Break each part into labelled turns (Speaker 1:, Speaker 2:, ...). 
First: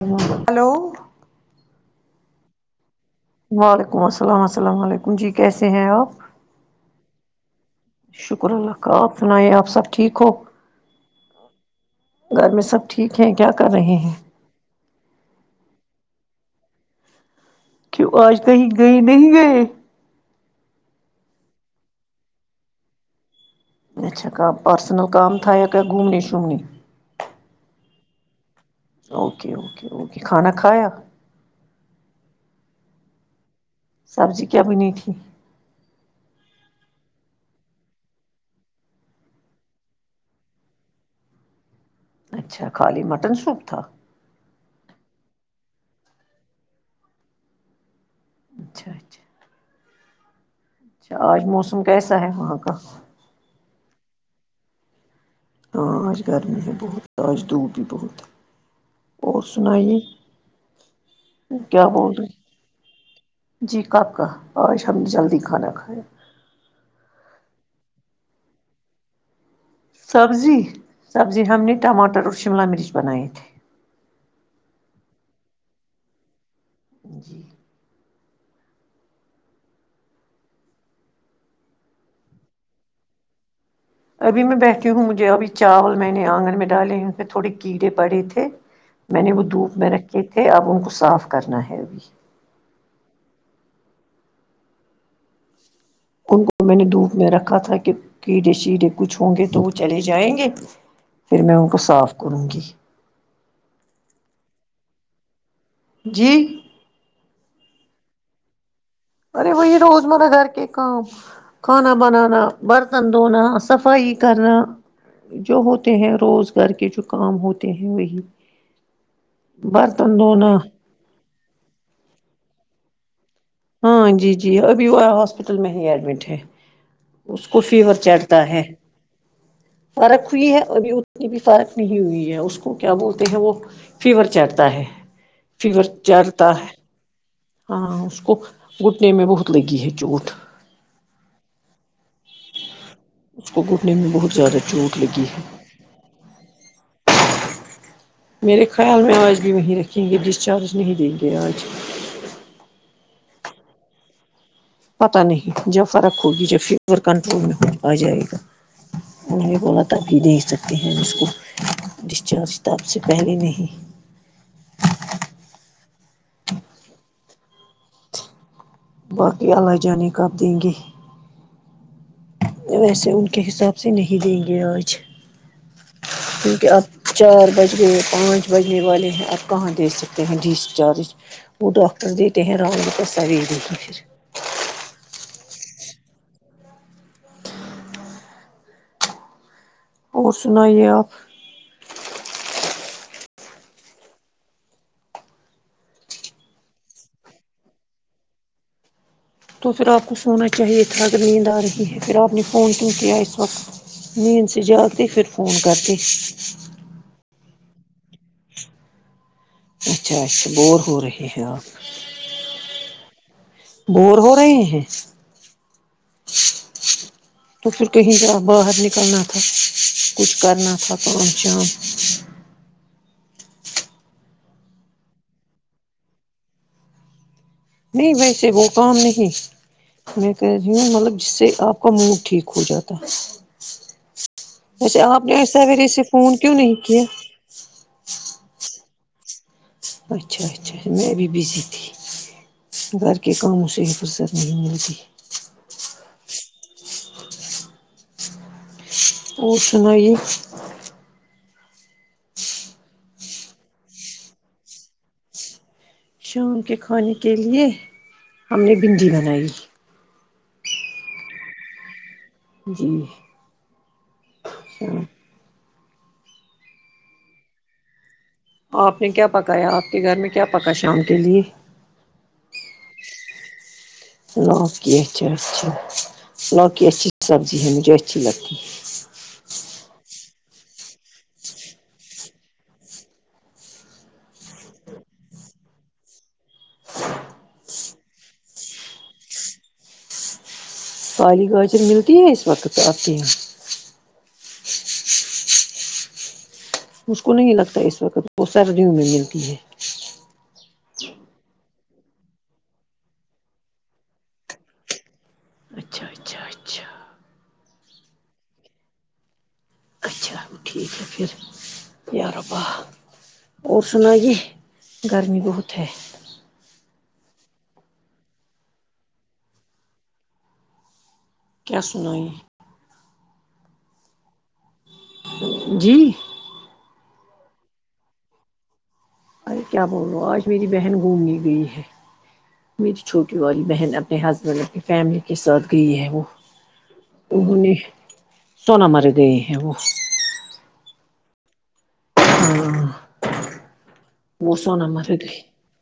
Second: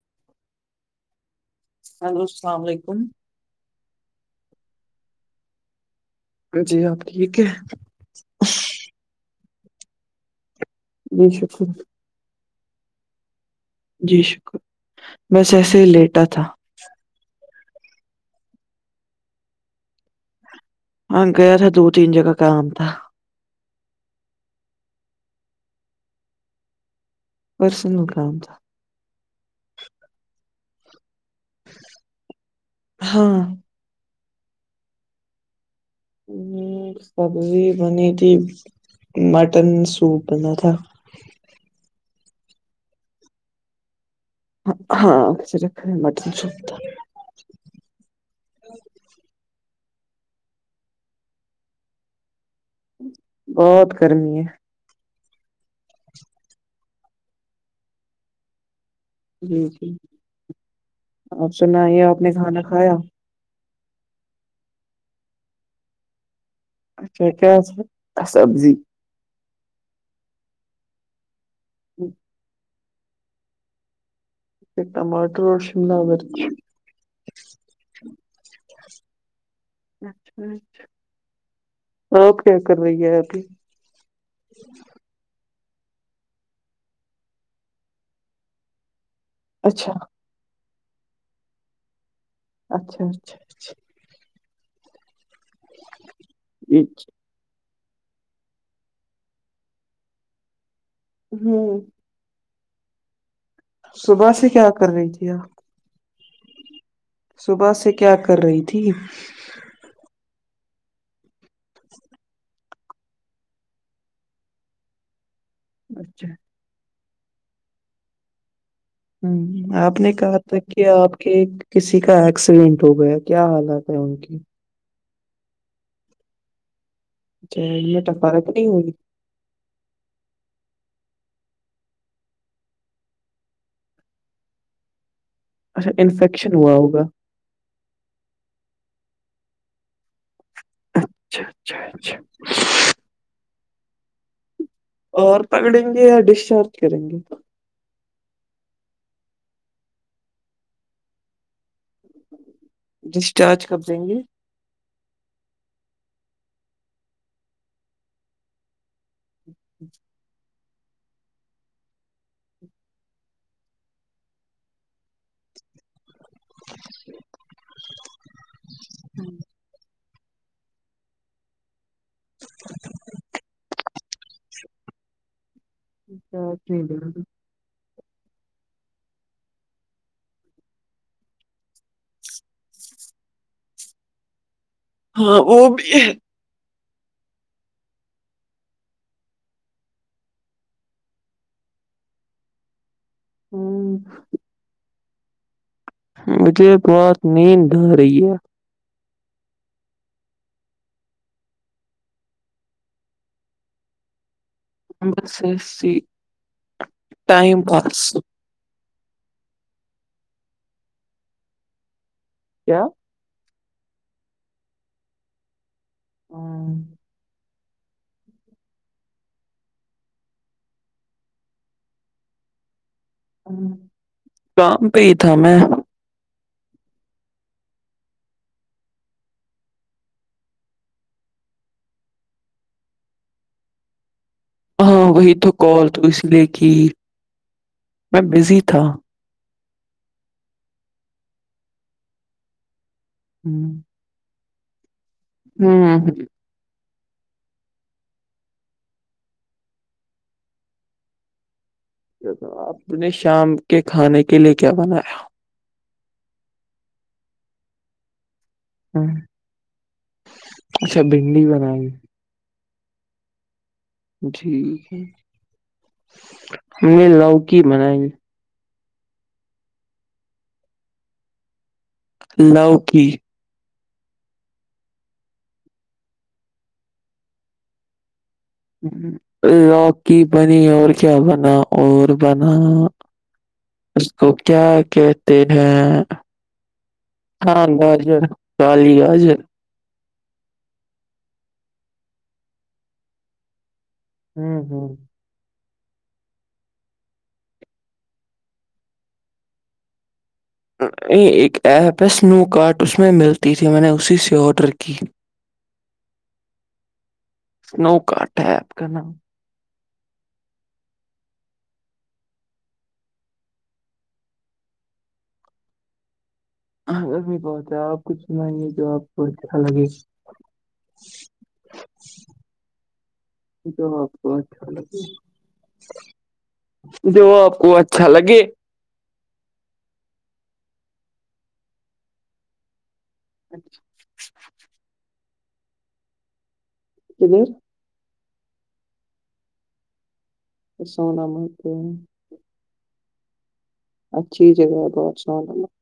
Speaker 1: ج hello
Speaker 2: hello السلام علیکم
Speaker 1: [unintelligible]
Speaker 2: جی آپ ٹھیک ہے
Speaker 1: [inaudible]
Speaker 2: جی شکریہ
Speaker 1: گھر میں سب ٹھیک ہے کیا کر رہے ہیں
Speaker 2: جی شکر میںس ایسے ہی لیٹا تھا
Speaker 1: کیوں آج کہیں گئے نہیں گئے
Speaker 2: ہاں گیا تھا دو تین جگہ کام تھا
Speaker 1: اچھا کا پرسنل کام تھا یا کیا گھومنے شھومنے
Speaker 2: پرسنل کاام تھا
Speaker 1: اوکے اوکے اوکے کھانا کھایا
Speaker 2: ہاں
Speaker 1: سبزی کیا بنی تھی
Speaker 2: سبزی بنی تھی مٹن سوپ بنا تھا
Speaker 1: اچھا خالی مٹن سوپ تھا
Speaker 2: ہاںر مٹن ستا
Speaker 1: اچھا اچھا اچھا آج موسم کیسا ہے وہاں کا
Speaker 2: بہت گرمی ہے
Speaker 1: ہاں آج گرمی ہے بہت تاج دھودپ بھی بہت اور
Speaker 2: جی جی
Speaker 1: سنائیے
Speaker 2: آپ
Speaker 1: کیا
Speaker 2: سنائیے
Speaker 1: بول
Speaker 2: آپ نے
Speaker 1: رہے
Speaker 2: کھانا کھایا
Speaker 1: جی کب اور ہم جلدی کھانا کھائے
Speaker 2: اچھا کیا سبزی
Speaker 1: سبزی سبزی ہم نے ٹماٹر اور شملہ مرچ بنائی تھے
Speaker 2: ٹمٹر روشم
Speaker 1: جی
Speaker 2: آ کیا کر رہی ہے آپھی
Speaker 1: ابھی میں بہتی ہوں مجھے ابھی چاول میں نے آنگن میں ڈالے ہیں اس میں تھوڑے کیڑے پڑے تھے میں نے وہ دھوپ میں
Speaker 2: اچھا
Speaker 1: رکھے تھے اب ان کو صاف کرنا ہے ابھی
Speaker 2: اچھا اچھا اچھا
Speaker 1: ان کو میں نے
Speaker 2: یہ
Speaker 1: دھوپ میں رکھا تھا کہ کیڑے شیھے کچھ ہوں گے تو وہ چلے جائیں گے پھر میں ان کو
Speaker 2: ہوں
Speaker 1: صاف کروں گی
Speaker 2: صبح سے کیا کر رہی تھی آپ
Speaker 1: جی
Speaker 2: صبح سے کیا کر رہی تھی
Speaker 1: ارے وہ یہ روز مرہ گھر کے کھانا بنانا برتن دھونا صفائی کرنا جو ہوتے ہیں
Speaker 2: اچھا
Speaker 1: روزگار کے جو کام ہوتے ہیں وہی
Speaker 2: آپ نے
Speaker 1: برتن
Speaker 2: کہا
Speaker 1: دھونا
Speaker 2: تھا کہ آپ کے کسی کا ایکسیڈینٹ ہو گیا کیا حال
Speaker 1: ہاں جی جی ابھی ہاسپٹل میں ہی ایڈمٹ ہے اس کو
Speaker 2: چہل
Speaker 1: فیور
Speaker 2: میں تفارت
Speaker 1: چڑھتا ہے
Speaker 2: نہیں ہوگی
Speaker 1: فرق ہوئی ہے ابھی اتنی بھی فارق نہیں ہوئی ہے اس کو کیا بولتے ہیں وہ فیور چڑھتا ہے فیور
Speaker 2: اچھا
Speaker 1: چڑھتا
Speaker 2: انفیکشن
Speaker 1: ہے
Speaker 2: ہوا ہوگا
Speaker 1: ہاں اس کو گھٹنے میں بہت لگی ہے چوٹ
Speaker 2: اچھا اچھا اچھا
Speaker 1: اس کو گھٹنے میں بہت زیادہ چوٹ لگی
Speaker 2: اور
Speaker 1: ہے
Speaker 2: پکڑیں گے یا ڈسچارج کریں گے تو
Speaker 1: میرے خیال میں آج بھی وہیں رکھیں گے ڈسچارج نہیں دیں گے آج
Speaker 2: ڈسچارج کر دیں گے
Speaker 1: پتا نہیں جب فرق ہوگی جب فیور کنٹرول میں ہو آ جائے گا تھا کی دیک ہیں اس کو ڈسچارج تو آپ سے پہلے نہیں
Speaker 2: [unintelligible]
Speaker 1: باقی جان کب دیں گے ویسے ان کے حساب سے نہیں دیں گے آج کیونکہ آپ چار بج گئے پانچ بجنے والے ہیں آپ کہاں دے سکتے ہیں ڈسچارج وہ ڈاکٹر دیتے ہیں رام پر سو پھر
Speaker 2: ہاں وہ بھی
Speaker 1: اور سنائیےپ
Speaker 2: ہوں مجھے بہت نیند ہو رہی ہے
Speaker 1: تو پھر آپ کو سونا چاہیے تھڑا اگر نیند آ رہی ہے پھر آپ نے فون کیوں کیا اس وقت مین سے جگتی پھر فون کرتی
Speaker 2: ائم پاس
Speaker 1: اچھا اچھا بور ہو رہ ہے آپ
Speaker 2: کیا
Speaker 1: بور ہو رہے ہیں تور کہہ ج باہر نکل ن تھاا کچھ کرنااتا کا شام
Speaker 2: کام پہ ہی تھا میں
Speaker 1: نہیں ویسے وہ کام نہیں میں کہہ رہی ہوں مطلب جس سے آپ کا موڈ ٹھیک ہو جاتا
Speaker 2: ہاں
Speaker 1: اچھا آپ
Speaker 2: وہی
Speaker 1: نے ای
Speaker 2: تو کال
Speaker 1: سوییرے
Speaker 2: تو
Speaker 1: سے
Speaker 2: اس
Speaker 1: فون
Speaker 2: لیے
Speaker 1: کیوں
Speaker 2: کی
Speaker 1: نہیں کیا
Speaker 2: میں بزی تھا
Speaker 1: اچھا اچھاچھا میں بھی بزی تھی گھر کے کاموں سے حفصت ج می
Speaker 2: ہاں ہاں ہاں
Speaker 1: اور سنائیے
Speaker 2: آپ نے شام کے کھانے کے لیے کیا بنایا
Speaker 1: شام کے کھانے کے لیے ہم نے
Speaker 2: ہوں،
Speaker 1: بھنڈی بنائی
Speaker 2: اچھا بھنڈی بنائی
Speaker 1: جی
Speaker 2: ٹھیک ہے
Speaker 1: شام
Speaker 2: ہم نے لوکی بنائی گی
Speaker 1: آپ نے کیا پکایا آپ کے گھر میں کیا پکا شام کے لیے
Speaker 2: لوکی
Speaker 1: لوکی اچھا اچھا لوکی اچھی سبزی ہے مجھے اچھی لگتی ہے
Speaker 2: لوکی بنی اور کیا بنا اور بنا اس کو کیا کہتے ہیں ہاں گاجر کالی گاجر
Speaker 1: پہالی گا سے ملتی ہے اس وقت تو آتی ہیں
Speaker 2: ہوں ہوں
Speaker 1: اس کو نہیں لگتا ہے اس وقت وہ سر ریوں میں ملتی ہے
Speaker 2: ا ایک ایپ ہے سنو کارٹ اس میں ملتی تھی میں نے اسی سے آرڈر کی
Speaker 1: اچھا اچھا اچھا
Speaker 2: سنو کٹ ہےپ کا ن
Speaker 1: اچھا ٹھیک پھر یار وپاہ اور سنائیے گرمی بہت ہے
Speaker 2: گرمی بہت ہے آپ کچھ سنائائیے تو آپ کو اچھا لگے
Speaker 1: کیا س نوئی
Speaker 2: جو آپ کو اچھا لگے
Speaker 1: جی نہیں
Speaker 2: جو وہ آپ کو اچھا لگے
Speaker 1: ارے کیا بول رہا ہ آج میری بہن گھومنے گئی ہے میری چھوٹی والی بہن اب اپنے ہسبینڈ اپنی فیملی کے ساتھ گئی ہے وہ انہوں
Speaker 2: کدھر
Speaker 1: نے ناامار گئی ہے ا وہو
Speaker 2: سونا مرتے ہیں
Speaker 1: ہاں
Speaker 2: اچھی
Speaker 1: وہ
Speaker 2: جگہ
Speaker 1: سونا
Speaker 2: ہے بہت
Speaker 1: مرد ہی
Speaker 2: سونا مت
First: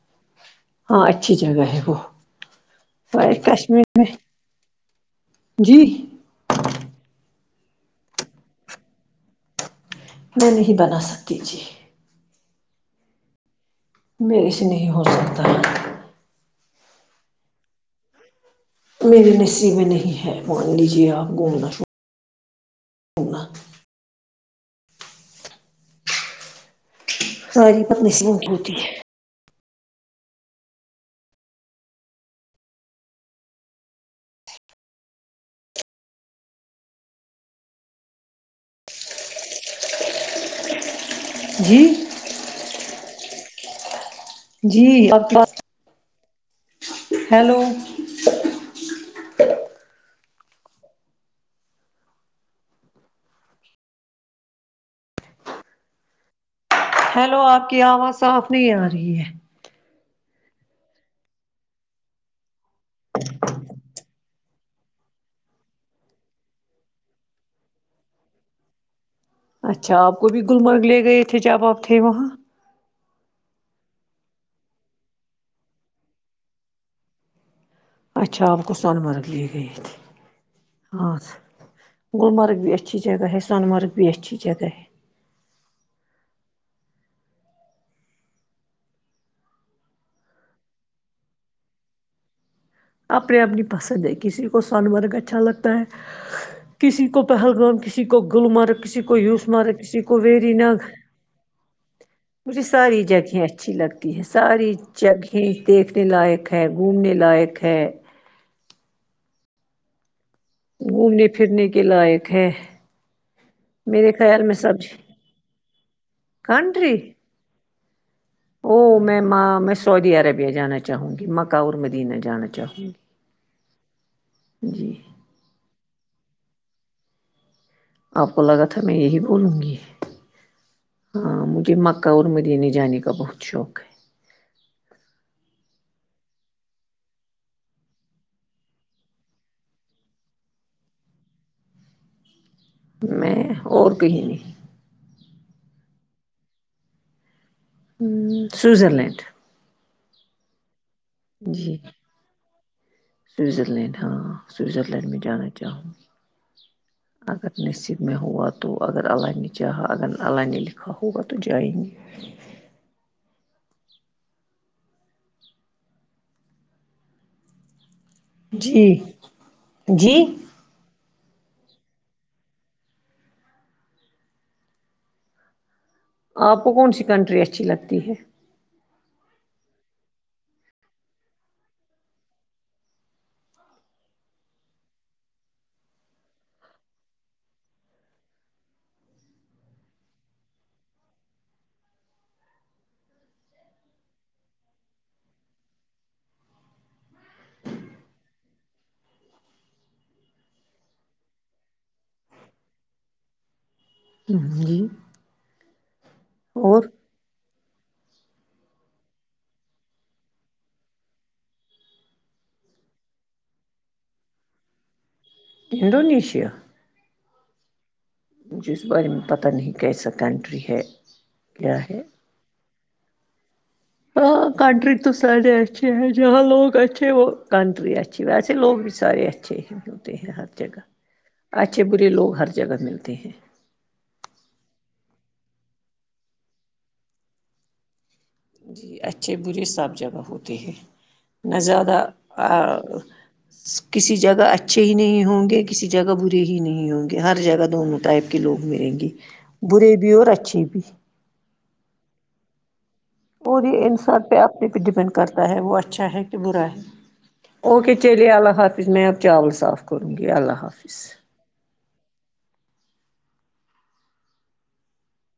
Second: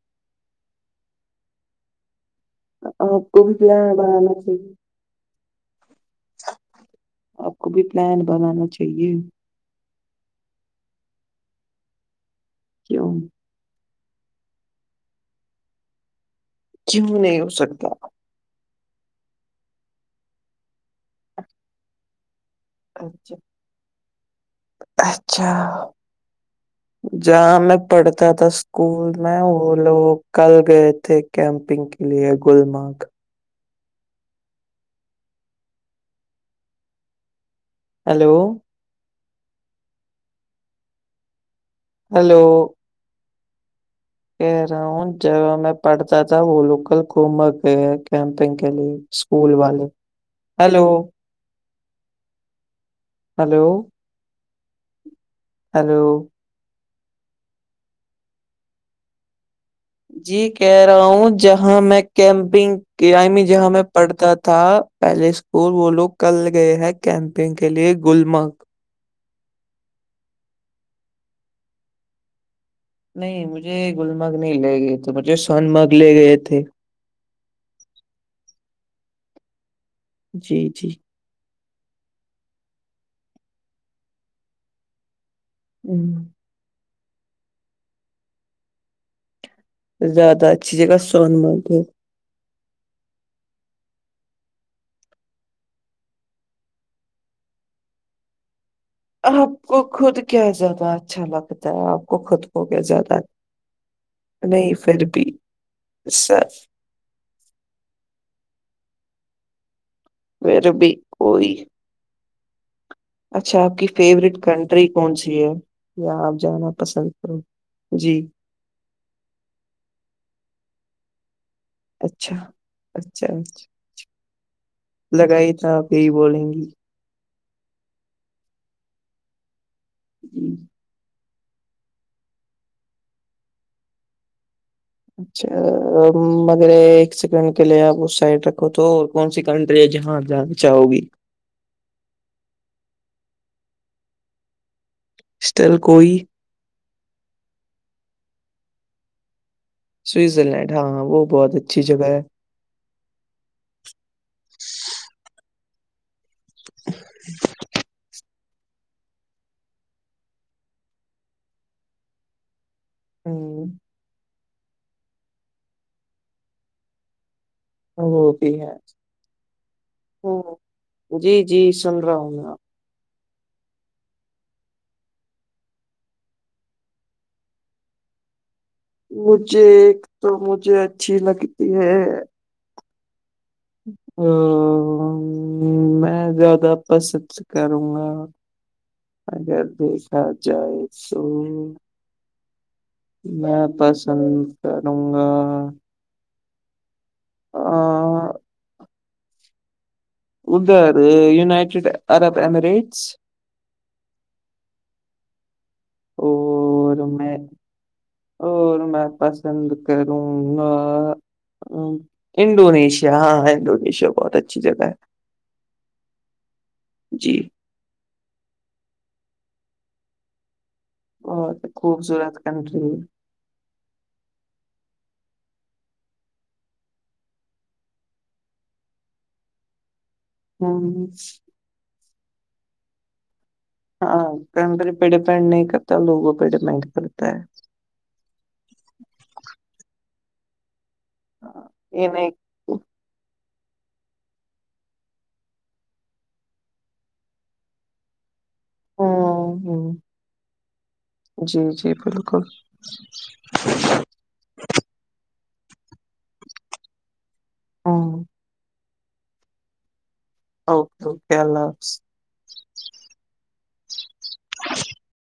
Speaker 1: ہاں اچھی جگہ ہے وہ
Speaker 2: آپ کو بھی
Speaker 1: کشمیر
Speaker 2: پلان
Speaker 1: میں
Speaker 2: بنانا چاہیے
Speaker 1: جی
Speaker 2: آپ کو بھی پلان بنانا چاہیے
Speaker 1: میں نہیں بنا سکتی جی
Speaker 2: کیوں
Speaker 1: میرے سے نہیں ہو سکتا
Speaker 2: کیوں نہیں ہو سکتا
Speaker 1: میے نسیب میں نہیں ہے مان لیجیے آپ گھومنا
Speaker 2: اچھا
Speaker 1: شومنا
Speaker 2: اچھا جہاں میں
Speaker 1: ساری بد
Speaker 2: پڑھتا
Speaker 1: نصیبوں
Speaker 2: تھا
Speaker 1: کی ہوتی ہے
Speaker 2: اسکول میں وہ لوگ کل گئے تھے کیمپنگ کے لیے گلمرگ ہیلو
Speaker 1: جی
Speaker 2: ہیلو کہہ رہا
Speaker 1: جی
Speaker 2: ہوں
Speaker 1: آپ کے
Speaker 2: جہاں
Speaker 1: پاس
Speaker 2: میں پڑھتا تھا وہ لوگ کل گلمرگ
Speaker 1: ہیلو
Speaker 2: گے ہیں کیمپنگ کے لیے اسکول والے ہیلو ہیلو ہیلو
Speaker 1: ہیلو آپ کی آواز صاف نہیں آ رہی ہے
Speaker 2: جی کہہ رہا ہوں جہاں میں کیمپنگ جہاں میں پڑھتا تھا پہلے اسکول وہ لوگ کل گئے ہیں کیمپنگ کے لیے گلمرگ
Speaker 1: اچھا آپ کو بھی گلمرگ لے گئے تھے جب آپ تھے وہاں
Speaker 2: نہیں مجھے گلمرگ نہیں لے گئے تھے مجھے سون مرگ لے گئے تھے
Speaker 1: اچھ آپ کوو سونمرگ لے گئیے تھے
Speaker 2: جی جی
Speaker 1: ہاں گلمرگ بھی اچھی جگہ ہے سون مرگ بھی اچھی جگہ ہے
Speaker 2: ہوں زیادہ اچھی جگہ سون مرگ
Speaker 1: اپنے اپنی پسند ہے کسی کو سن مرگ اچھا لگتا ہے کسی کو پہلگام کسی کو گلمرگ کسی کو
Speaker 2: آپ
Speaker 1: یوسمارگ کسی
Speaker 2: خود
Speaker 1: کو
Speaker 2: کیا
Speaker 1: ویری
Speaker 2: زیادہ
Speaker 1: نگ
Speaker 2: اچھا لگتا ہے آپ کو خود
Speaker 1: مجھے
Speaker 2: کو کیا
Speaker 1: ساری
Speaker 2: زیادہ
Speaker 1: جگہیں اچھی لگتی ساری
Speaker 2: نہیں پھر بھی
Speaker 1: جگہیں دیکھنے
Speaker 2: سر
Speaker 1: لائق ہے گھومنے لائق ہے
Speaker 2: بھر بھی
Speaker 1: گھومنے
Speaker 2: کوئی
Speaker 1: پھرنے کے لائق ہے
Speaker 2: اچھا آپ کی
Speaker 1: میرے
Speaker 2: فیوریٹ
Speaker 1: خیال میں سب
Speaker 2: کنٹری کون سی ہے یا آپ جانا
Speaker 1: کنٹری
Speaker 2: پسند کریں گے جی
Speaker 1: او میں میں سعودی عربیہ جانا چاہوں گی مکہ مدین
Speaker 2: اچھا
Speaker 1: جانا چاہوں گی
Speaker 2: اچھا اچھا
Speaker 1: جی
Speaker 2: لگا ہی تھا آپ یہی بولیں گی
Speaker 1: آپ کو لگا تھا میں یہی بولوں گی
Speaker 2: جی
Speaker 1: ہاں مجھے مکہ اور مدنے جانے کا بہت شوق ہے
Speaker 2: اچھا مگر ایک سیکنڈ کے لیے آپ اس سائڈ رکھو تو اور کون سی کنٹری ہے جہاں آپ جانا چاہو گے
Speaker 1: میں اور کہیں نہیں
Speaker 2: اسٹل کوئی
Speaker 1: سوزر لینڈ
Speaker 2: سوئزر لینڈ ہاں ہاں وہ بہت اچھی جگہ ہے
Speaker 1: سوںزر لینڈ ہاں سوئزرلینڈ میں جانا چاہوں اگر نسیب ہوا تو اگر اللہ چاہا اگر اللہ لکھا ہوگا تو جائ گی
Speaker 2: ہوں وہ بھی ہے
Speaker 1: جی جی
Speaker 2: جی جی سن رہا ہوں میں آپ
Speaker 1: آپ کو کون سی کنٹری اچھی لگتی ہے
Speaker 2: مجھے ایک تو مجھے اچھی لگتی ہے او میں زیادہ پسند کروں گا اگر دیکھا جائے تو میں پسند کروں گا آ ادھر یونائٹیڈ عرب امریٹس
Speaker 1: ہ جی
Speaker 2: او
Speaker 1: اور
Speaker 2: ر میں اور میں پسند کروں گا ہ انڈونیشیا ہاں انڈونیشیا بہت اچھی جگہ ہے
Speaker 1: انڈونیشیا
Speaker 2: جی
Speaker 1: مجھے اس بارے میں پتہ نہیں کیسا کنٹری ہے
Speaker 2: اور
Speaker 1: کیا ہے
Speaker 2: خوبصورت کنٹری
Speaker 1: ہاں کنٹری تو ساھے اچھے ہے جہاں لوگ اچھے وہ کنٹری اچھی اچھی ویسے لوگ بھی سارے اچھے ہی ہوتے ہیں
Speaker 2: ہ
Speaker 1: جگہ اچھے برے لوگ ہر جگہ ملتے ہیں
Speaker 2: ہاں پ پیڑے پینٹ نہیں کرتا لوگوں پی ڈے پینڈ کرتا ہے
Speaker 1: جی اچھے برے صاح جگہ ہوتے ہیں نہ زیادہ
Speaker 2: یہ نہیں
Speaker 1: کسی جگہ اچھے ہی نہیں ہوں گے کسی جگہ برے ہی نہیں ہوں گے ہر جگہ دونوں ٹائپ کے لوگ ملیں گے
Speaker 2: ہوں ہوں
Speaker 1: برے بھی اور اچھے بھی
Speaker 2: جی جی بالکل
Speaker 1: اور یہ انسان پہ آپنے پہ ڈیپینڈ کرتا ہے وہ اچھا ہے کہ برا ہے اوکے
Speaker 2: ہوں
Speaker 1: چلے اللہ حافظ میں اب چاول صاف کروں گی اللہ حفظ
Speaker 2: اوکے اوکے اللہ حافظ اچ